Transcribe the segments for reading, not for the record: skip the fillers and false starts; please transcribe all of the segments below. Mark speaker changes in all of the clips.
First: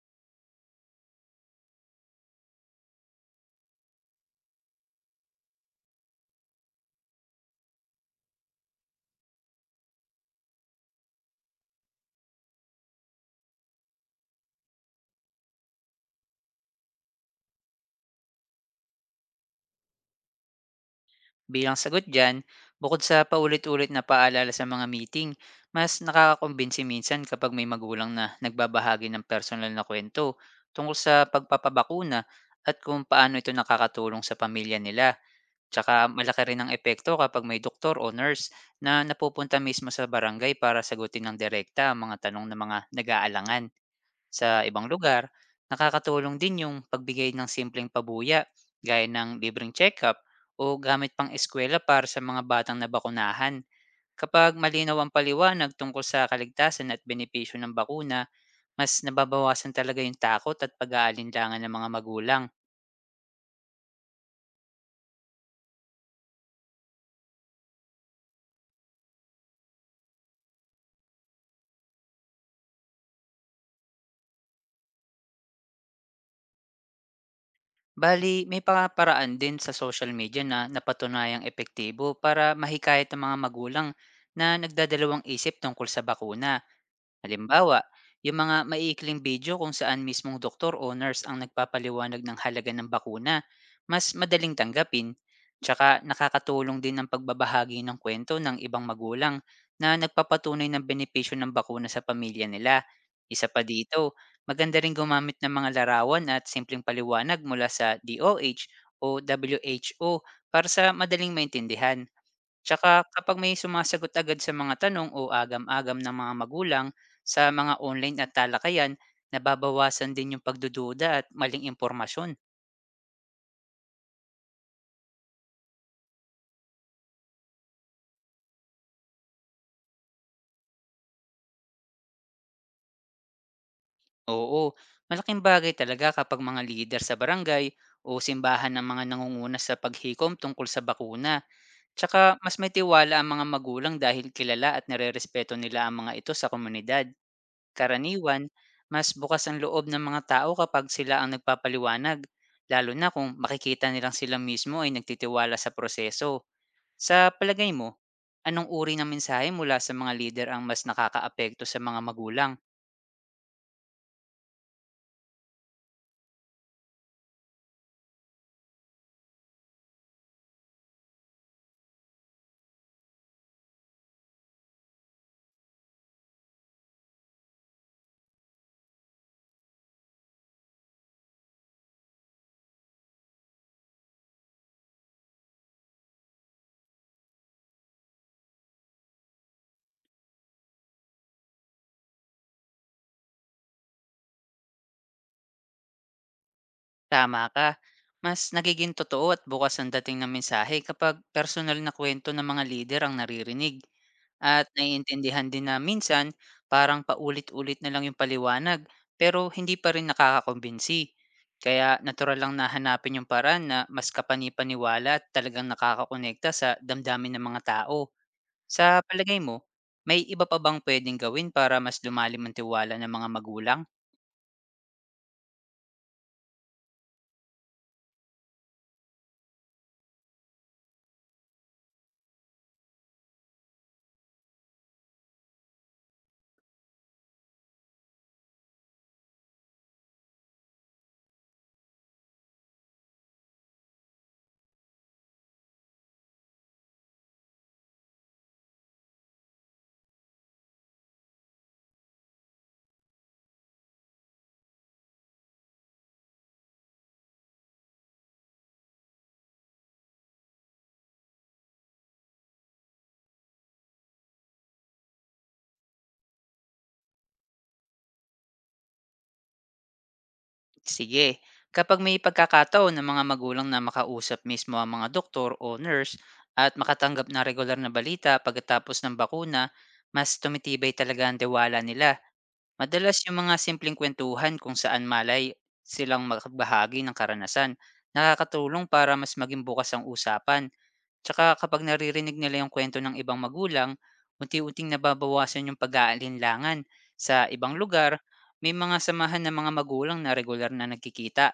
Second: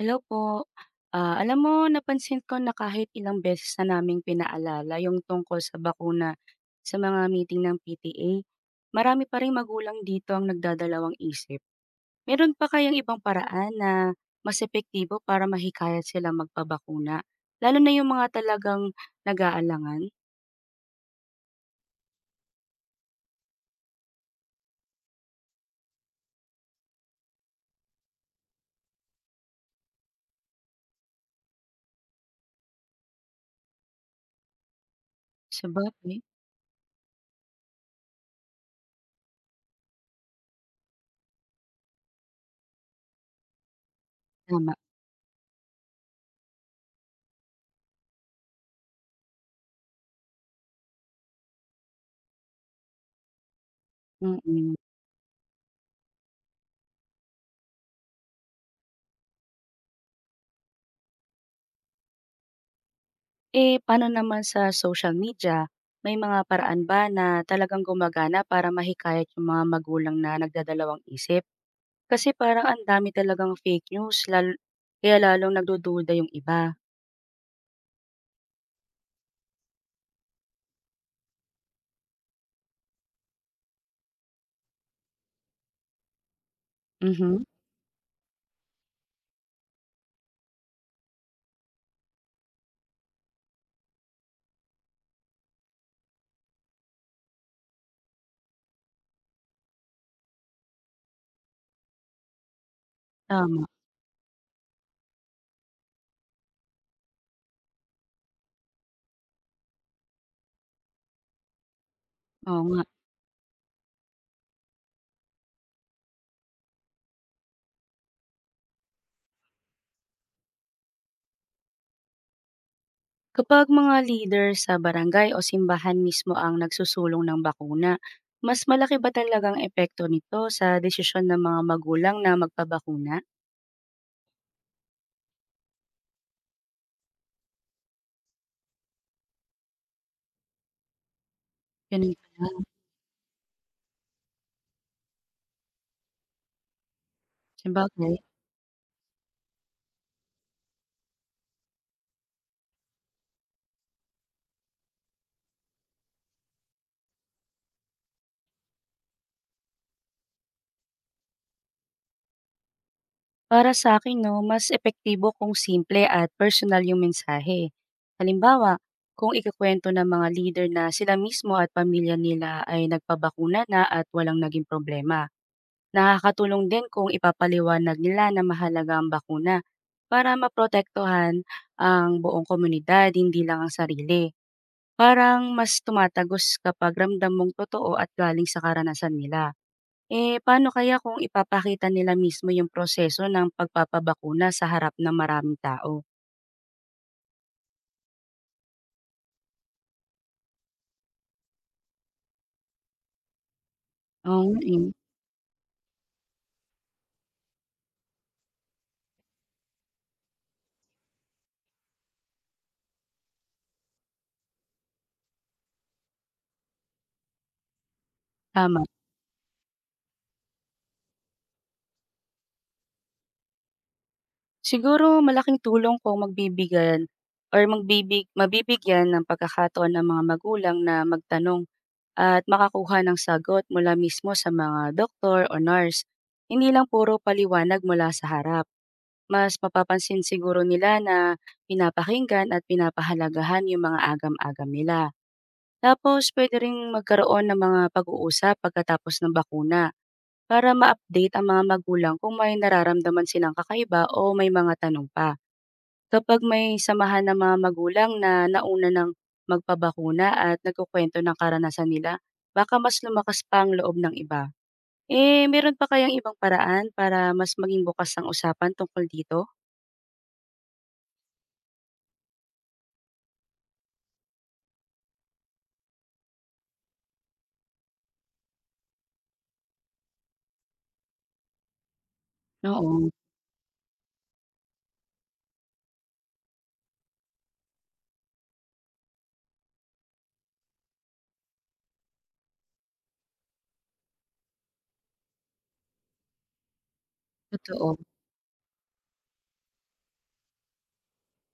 Speaker 1: Hello po. Alam mo, napansin ko na kahit ilang beses na naming pinaalala yung tungkol sa bakuna sa mga meeting ng PTA, marami pa ring magulang dito ang nagdadalawang isip. Meron pa kayang ibang paraan na mas epektibo para mahikayat sila magpabakuna? Lalo na yung mga talagang nag-aalangan.
Speaker 2: Bilang sagot dyan, bukod sa paulit-ulit na paalala sa mga meeting, mas nakakakumbinsi minsan kapag may magulang na nagbabahagi ng personal na kwento tungkol sa pagpapabakuna at kung paano ito nakakatulong sa pamilya nila. Tsaka
Speaker 1: Sabagay,
Speaker 2: malaki rin ang epekto kapag may doktor o nurse na napupunta mismo sa barangay para sagutin ng direkta ang mga tanong ng mga nag-aalangan. Sa
Speaker 1: tama.
Speaker 2: ibang lugar, nakakatulong din yung pagbigay ng simpleng pabuya gaya ng libreng check-up o gamit pang eskwela para sa mga batang nabakunahan. Kapag
Speaker 1: Mm.
Speaker 2: malinaw ang paliwanag tungkol sa kaligtasan at benepisyo ng bakuna, mas nababawasan talaga yung takot at pag-aalinlangan ng mga magulang.
Speaker 1: Eh, paano naman sa social media? May mga paraan ba na talagang gumagana para mahikayat yung mga magulang na nagdadalawang isip? Kasi parang ang dami talagang fake news, lalo kaya lalong nagdududa yung iba.
Speaker 2: Bali, may paparaan din sa social media na napatunayang epektibo para mahikayat ang mga magulang na nagdadalawang isip tungkol sa bakuna.
Speaker 1: Mhm.
Speaker 2: Halimbawa, yung mga maiikling video kung saan mismong doktor o nurse ang nagpapaliwanag ng halaga ng bakuna, mas madaling tanggapin, tsaka nakakatulong din ang pagbabahagi ng kwento ng ibang magulang na nagpapatunay ng benepisyo ng bakuna sa pamilya nila. Isa
Speaker 1: Tama,
Speaker 2: pa dito, maganda rin gumamit ng mga larawan at simpleng paliwanag mula sa DOH o WHO para sa madaling maintindihan.
Speaker 1: oo nga.
Speaker 2: Tsaka kapag may sumasagot agad sa mga tanong o agam-agam ng mga magulang sa mga online at talakayan, nababawasan din yung pagdududa at maling impormasyon.
Speaker 1: Kapag mga leader sa barangay o simbahan mismo ang nagsusulong ng bakuna, mas malaki ba talagang epekto nito sa desisyon ng mga magulang na magpabakuna?
Speaker 2: Oo, malaking bagay talaga kapag mga leader sa barangay o simbahan ng mga nangunguna sa paghikom tungkol sa bakuna.
Speaker 1: Ganun
Speaker 2: Tsaka mas
Speaker 1: pala,
Speaker 2: may tiwala ang mga magulang dahil kilala at nirerespeto nila ang mga ito sa komunidad.
Speaker 1: sabagay.
Speaker 2: Karaniwan, mas bukas ang loob ng mga tao kapag sila ang nagpapaliwanag, lalo na kung makikita nilang sila mismo ay nagtitiwala sa proseso. Sa palagay mo, anong uri ng mensahe mula sa mga leader ang mas nakakaapekto sa mga magulang?
Speaker 1: Para sa akin, 'no, mas epektibo kung simple at personal yung mensahe. Halimbawa, kung ikukuwento ng mga leader na sila mismo at pamilya nila ay nagpabakuna na at walang naging problema. Nakakatulong din kung ipapaliwanag nila na mahalaga ang bakuna para maprotektuhan ang buong komunidad, hindi lang ang sarili. Parang mas tumatagos kapag ramdam mong totoo at galing sa karanasan nila. Eh, paano kaya kung ipapakita nila mismo yung proseso ng pagpapabakuna sa harap ng maraming tao?
Speaker 2: Tama ka, mas nagiging totoo at bukas ang dating ng mensahe kapag personal na kwento ng mga leader ang naririnig.
Speaker 1: Oo nga,
Speaker 2: At
Speaker 1: eh,
Speaker 2: naiintindihan din na minsan parang paulit-ulit na lang yung paliwanag pero hindi pa rin nakakakumbinsi. Kaya natural lang na hanapin yung paraan na mas kapani-paniwala at talagang nakakakonekta sa damdamin ng mga tao.
Speaker 1: tama.
Speaker 2: Sa palagay mo, may iba pa bang pwedeng gawin para mas lumalim ang tiwala ng mga magulang?
Speaker 1: Siguro malaking tulong kung magbibigyan or magbibig mabibigyan ng pagkakataon ng mga magulang na magtanong at makakuha ng sagot mula mismo sa mga doktor o nurse. Hindi lang puro paliwanag mula sa harap. Mas mapapansin siguro nila na pinapakinggan at pinapahalagahan yung mga agam-agam nila. Tapos puwede ring magkaroon ng mga pag-uusap pagkatapos ng bakuna para ma-update ang mga magulang kung may nararamdaman silang kakaiba o may mga tanong pa. Kapag may samahan ng mga magulang na nauna ng magpabakuna at nagkukwento ng karanasan nila, baka mas lumakas pa ang loob ng iba. Eh, meron pa kayang ibang paraan para mas maging bukas ang usapan tungkol dito?
Speaker 2: Sige. Kapag may pagkakataon ng mga magulang na makausap mismo ang mga doktor o nurse at makatanggap ng regular na balita pagkatapos ng bakuna, mas tumitibay talaga ang tiwala nila.
Speaker 1: Oo,
Speaker 2: Madalas yung mga simpleng kwentuhan kung saan malay silang makabahagi ng karanasan, nakakatulong para mas maging bukas ang usapan. Tsaka kapag naririnig nila yung kwento ng ibang magulang, unti-unting nababawasan yung pag-aalinlangan. Sa ibang
Speaker 1: totoo.
Speaker 2: lugar, may mga samahan ng mga magulang na regular na nagkikita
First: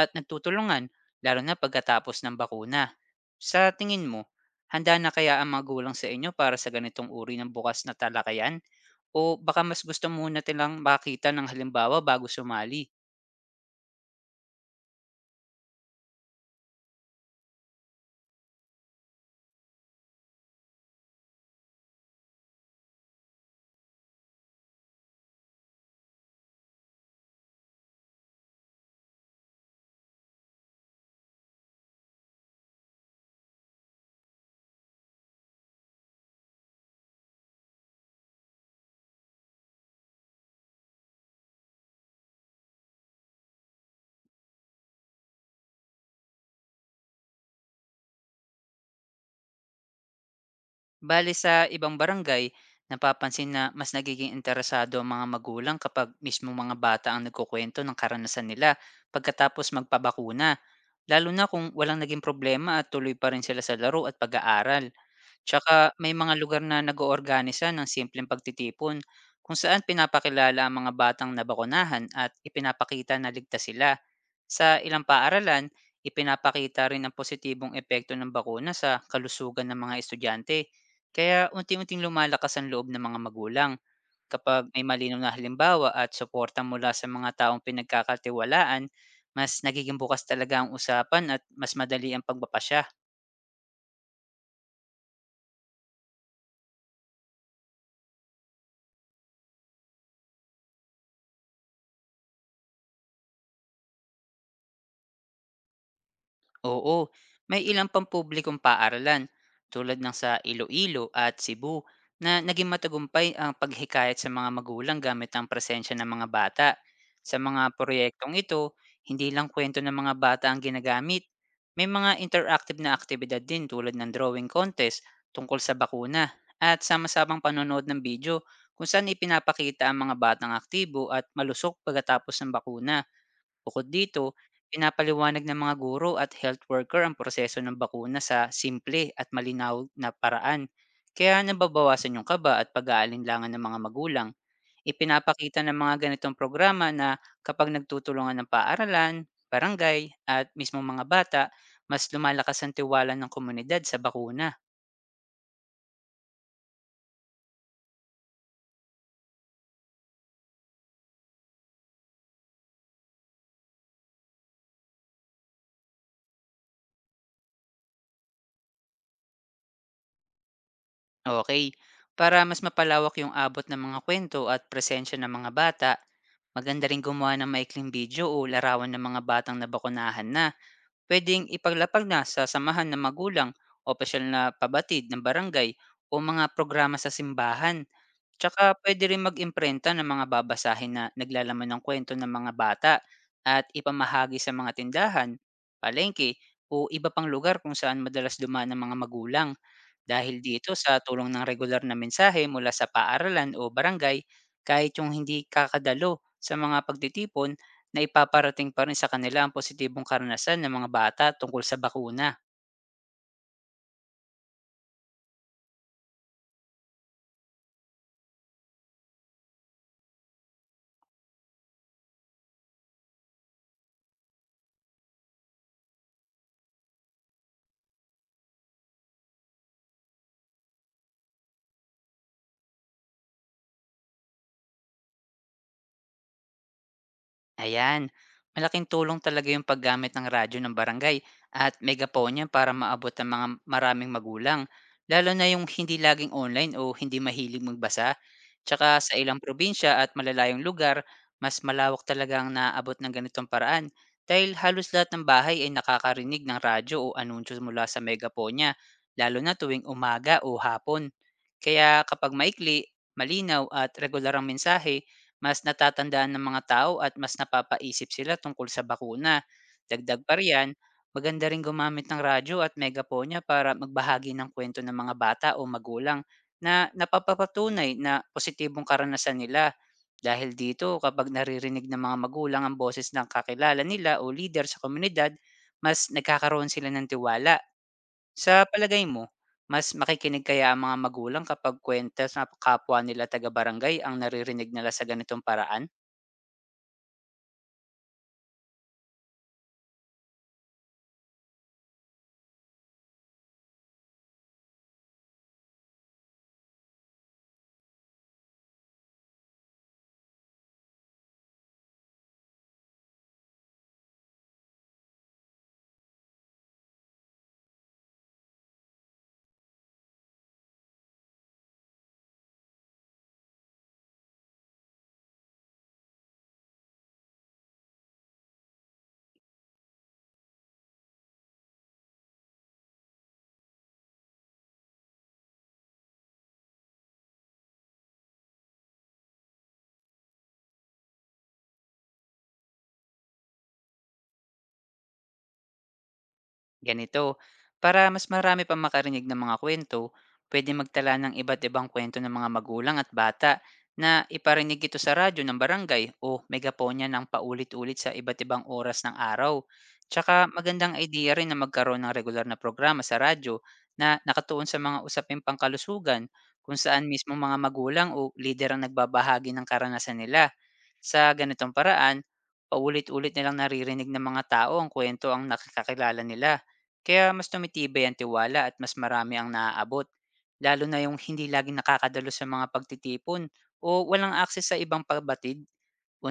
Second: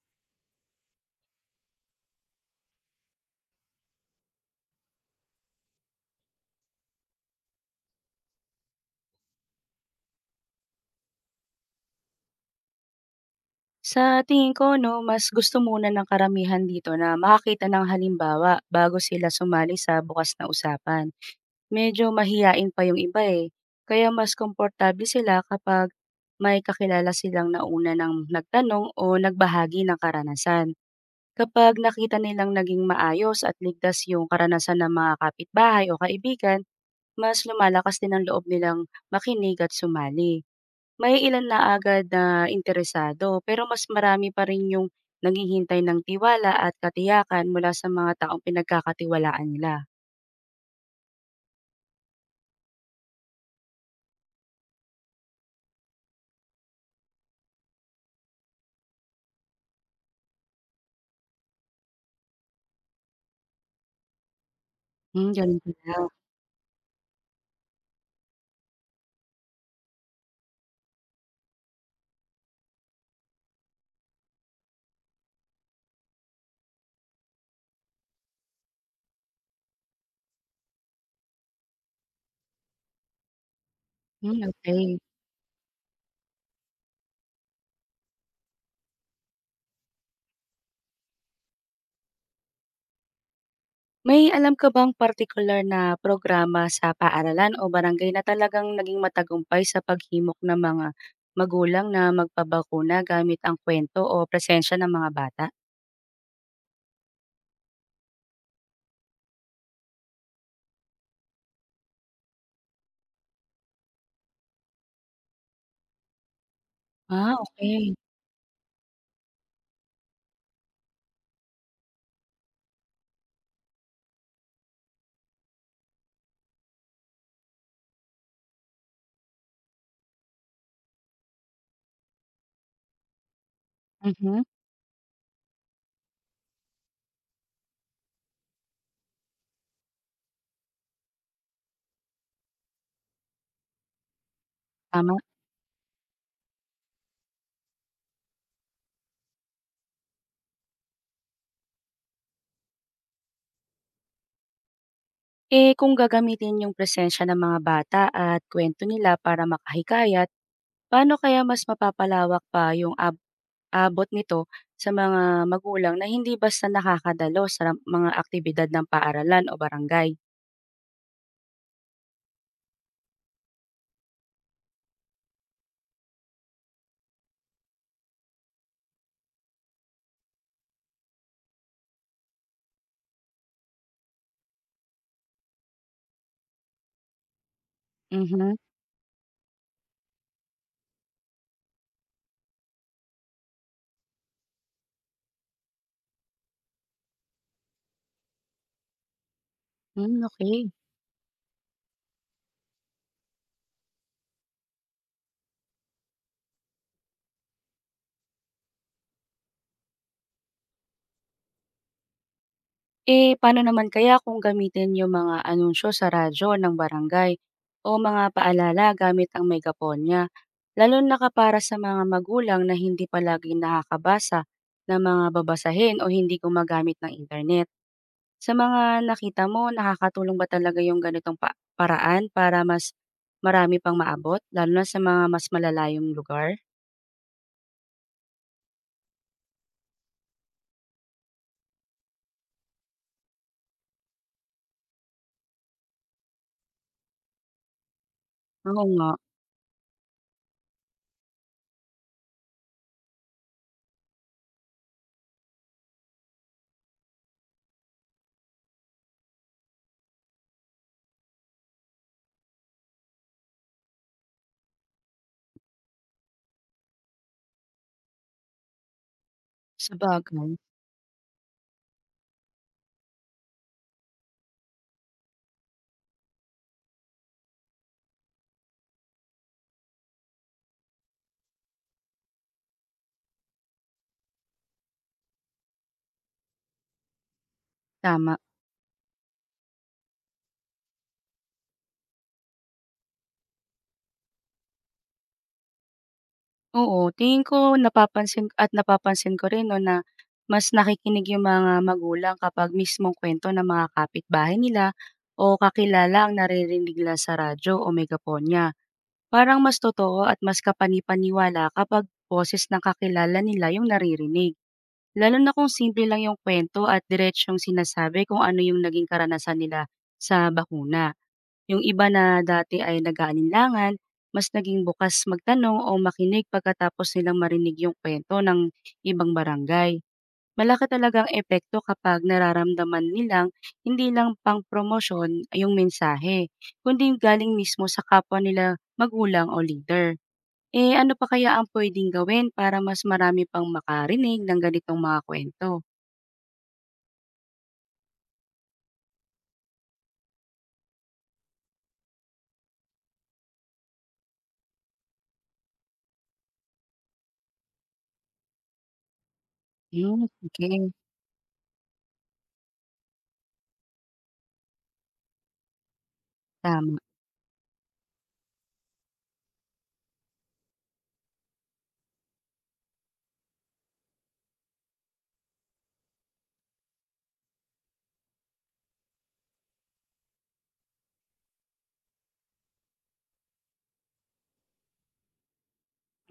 Speaker 2: at nagtutulungan, lalo na pagkatapos ng bakuna. Sa tingin mo, handa na kaya ang magulang sa inyo para sa ganitong uri ng bukas na talakayan? O baka mas gusto muna nilang makita ng halimbawa bago sumali?
Speaker 1: Sa tingin ko 'no, mas gusto muna ng karamihan dito na makakita ng halimbawa bago sila sumali sa bukas na usapan. Medyo mahiyain pa yung iba, eh, kaya mas komportable sila kapag may kakilala silang nauna ng nagtanong o nagbahagi ng karanasan. Kapag nakita nilang naging maayos at ligtas yung karanasan ng mga kapitbahay o kaibigan, mas lumalakas din ang loob nilang makinig at sumali. May ilan na agad na interesado pero mas marami pa rin yung naghihintay ng tiwala at katiyakan mula sa mga taong pinagkakatiwalaan nila.
Speaker 2: Bale sa ibang barangay, napapansin na mas nagiging interesado ang mga magulang kapag mismo mga bata ang nagkukwento ng karanasan nila pagkatapos magpabakuna. Lalo na kung walang naging problema at tuloy pa rin sila sa laro at pag-aaral.
Speaker 1: Hmm, ganun
Speaker 2: Tsaka
Speaker 1: pala.
Speaker 2: may mga lugar na nag-oorganisa ng simpleng pagtitipon kung saan pinapakilala ang mga batang nabakunahan at ipinapakita na ligtas sila. Sa ilang paaralan, ipinapakita rin ang positibong epekto ng bakuna sa kalusugan ng mga estudyante. Kaya unti-unting lumalakas ang loob ng mga magulang.
Speaker 1: Hmm,
Speaker 2: Kapag may
Speaker 1: okay.
Speaker 2: malinaw na halimbawa at suporta mula sa mga taong pinagkakatiwalaan, mas nagiging bukas talaga ang usapan at mas madali ang pagpapasya.
Speaker 1: May alam ka bang particular na programa sa paaralan o barangay na talagang naging matagumpay sa paghimok ng mga magulang na magpabakuna gamit ang kwento o presensya ng mga bata?
Speaker 2: Oo, may ilang pampublikong paaralan tulad ng sa Iloilo at Cebu na naging matagumpay ang paghikayat sa mga magulang gamit ang presensya ng mga bata.
Speaker 1: Ah,
Speaker 2: Sa mga
Speaker 1: okey.
Speaker 2: proyektong ito, hindi lang kwento ng mga bata ang ginagamit. May mga interactive na aktibidad din tulad ng drawing contest tungkol sa bakuna at sama-samang panonood ng video kung saan ipinapakita ang mga batang aktibo at malusog pagkatapos ng bakuna. Bukod dito,
Speaker 1: Mhm,
Speaker 2: pinapaliwanag ng mga guro at health worker ang proseso ng bakuna sa simple at malinaw na paraan. Kaya nababawasan yung kaba at pag-aalinlangan ng mga magulang.
Speaker 1: tama.
Speaker 2: Ipinapakita ng mga ganitong programa na kapag nagtutulungan ng paaralan, barangay at mismo mga bata, mas lumalakas ang tiwala ng komunidad sa bakuna.
Speaker 1: Eh, kung gagamitin yung presensya ng mga bata at kwento nila para makahikayat, paano kaya mas mapapalawak pa yung abot nito sa mga magulang na hindi basta nakakadalo sa mga aktibidad ng paaralan o barangay?
Speaker 2: Okay, para mas mapalawak yung abot ng mga kwento at presensya ng mga bata, maganda ring gumawa ng maikling video o larawan ng mga batang nabakunahan na pwedeng ipaglapag na sa samahan ng magulang, o opisyal na pabatid ng barangay o mga programa sa simbahan.
Speaker 1: Mhm.
Speaker 2: Tsaka pwede rin mag-imprenta ng mga babasahin na naglalaman ng kwento ng mga bata at ipamahagi sa mga tindahan, palengke o iba pang lugar kung saan madalas dumaan ng mga magulang.
Speaker 1: Mm,
Speaker 2: Dahil
Speaker 1: okay.
Speaker 2: dito sa tulong ng regular na mensahe mula sa paaralan o barangay, kahit yung hindi kakadalo sa mga pagtitipon, na ipaparating pa rin sa kanila ang positibong karanasan ng mga bata tungkol sa bakuna.
Speaker 1: Eh, paano naman kaya kung gamitin yung mga anunsyo sa radyo ng barangay o mga paalala gamit ang megaponya, lalo na kapara sa mga magulang na hindi palagi nakakabasa ng mga babasahin o hindi gumagamit ng internet? Sa mga nakita mo, nakakatulong ba talaga yung paraan para mas marami pang maabot, lalo na sa mga mas malalayong lugar?
Speaker 2: Ayan, malaking tulong talaga yung paggamit ng radyo ng barangay at megaponya para maabot ang mga maraming magulang, lalo na yung hindi laging online o hindi mahilig magbasa.
Speaker 1: Oo
Speaker 2: Tsaka
Speaker 1: nga,
Speaker 2: sa ilang probinsya at malalayong lugar, mas malawak talaga ang naabot ng ganitong paraan dahil halos lahat ng bahay ay nakakarinig ng radyo o anunsyo mula sa megaponya, lalo na tuwing umaga o hapon. Kaya kapag maikli, malinaw at regular ang mensahe, mas natatandaan ng mga tao at mas napapaisip sila tungkol sa bakuna. Dagdag pa
Speaker 1: sabagay,
Speaker 2: riyan, maganda rin gumamit ng radyo at megaponya para magbahagi ng kwento ng mga bata o magulang na napapapatunay na positibong karanasan nila. Dahil dito, kapag naririnig ng mga magulang ang boses ng kakilala nila o leader sa komunidad, mas nagkakaroon sila ng tiwala.
Speaker 1: tama.
Speaker 2: Sa palagay mo, mas makikinig kaya ang mga magulang kapag kuwento sa kapwa nila taga-barangay ang naririnig nila sa ganitong paraan?
Speaker 1: Oo, tingin ko napapansin at napapansin ko rin 'no na mas nakikinig yung mga magulang kapag mismong kuwento ng mga kapitbahay nila o kakilala ang naririnig nila sa radyo o megaponya. Parang mas totoo at mas kapani-paniwala kapag boses ng kakilala nila yung naririnig. Lalo na kung simple lang yung kuwento at diretsyong sinasabi kung ano yung naging karanasan nila sa bakuna. Yung iba na dati ay nag-aalinlangan, mas naging bukas magtanong o makinig pagkatapos nilang marinig yung kwento ng ibang barangay. Malaki talagang epekto kapag nararamdaman nilang hindi lang pang promosyon yung mensahe, kundi galing mismo sa kapwa nila magulang o leader. Eh, ano pa kaya ang pwedeng gawin para mas marami pang makarinig ng ganitong mga kwento?
Speaker 2: Ganito, para mas marami pang makarinig ng mga kwento, pwede magtala ng iba't ibang kwento ng mga magulang at bata na iparinig ito sa radyo ng barangay o megaponya ng paulit-ulit sa iba't ibang oras ng araw.
Speaker 1: Hmm,
Speaker 2: Tsaka
Speaker 1: sige,
Speaker 2: magandang idea rin na magkaroon ng regular na programa sa radyo na nakatuon sa mga usaping pangkalusugan kung
Speaker 1: tama.
Speaker 2: saan mismo mga magulang o lider ang nagbabahagi ng karanasan nila. Sa ganitong paraan, paulit-ulit nilang naririnig ng mga tao ang kwento ang nakakakilala nila. Kaya mas tumitibay ang tiwala at mas marami ang naaabot, lalo na yung hindi laging nakakadalo sa mga pagtitipon o walang akses sa ibang pabatid.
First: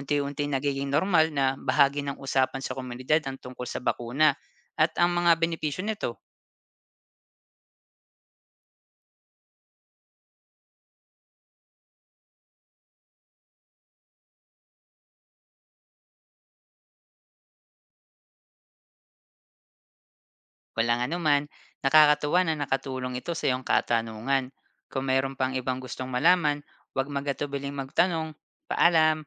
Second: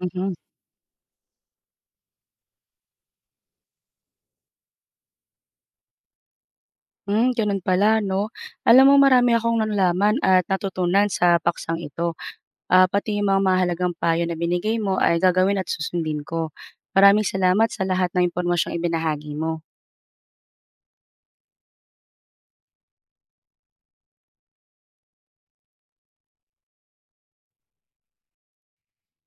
Speaker 1: Mhm.
Speaker 2: nagiging normal na bahagi ng usapan sa komunidad ang tungkol sa bakuna at ang mga benepisyo nito.
Speaker 1: Hmm, gano'n pala, 'no. Alam mo, marami akong nalaman at natutunan sa paksang ito. Pati yung mga mahalagang payo na binigay mo ay gagawin at susundin ko. Maraming salamat sa lahat ng impormasyong ibinahagi mo.
Speaker 2: Walang anuman, nakakatuwa na nakatulong ito sa iyong katanungan. Kung mayroon pang ibang gustong malaman, huwag magatubiling magtanong. Paalam!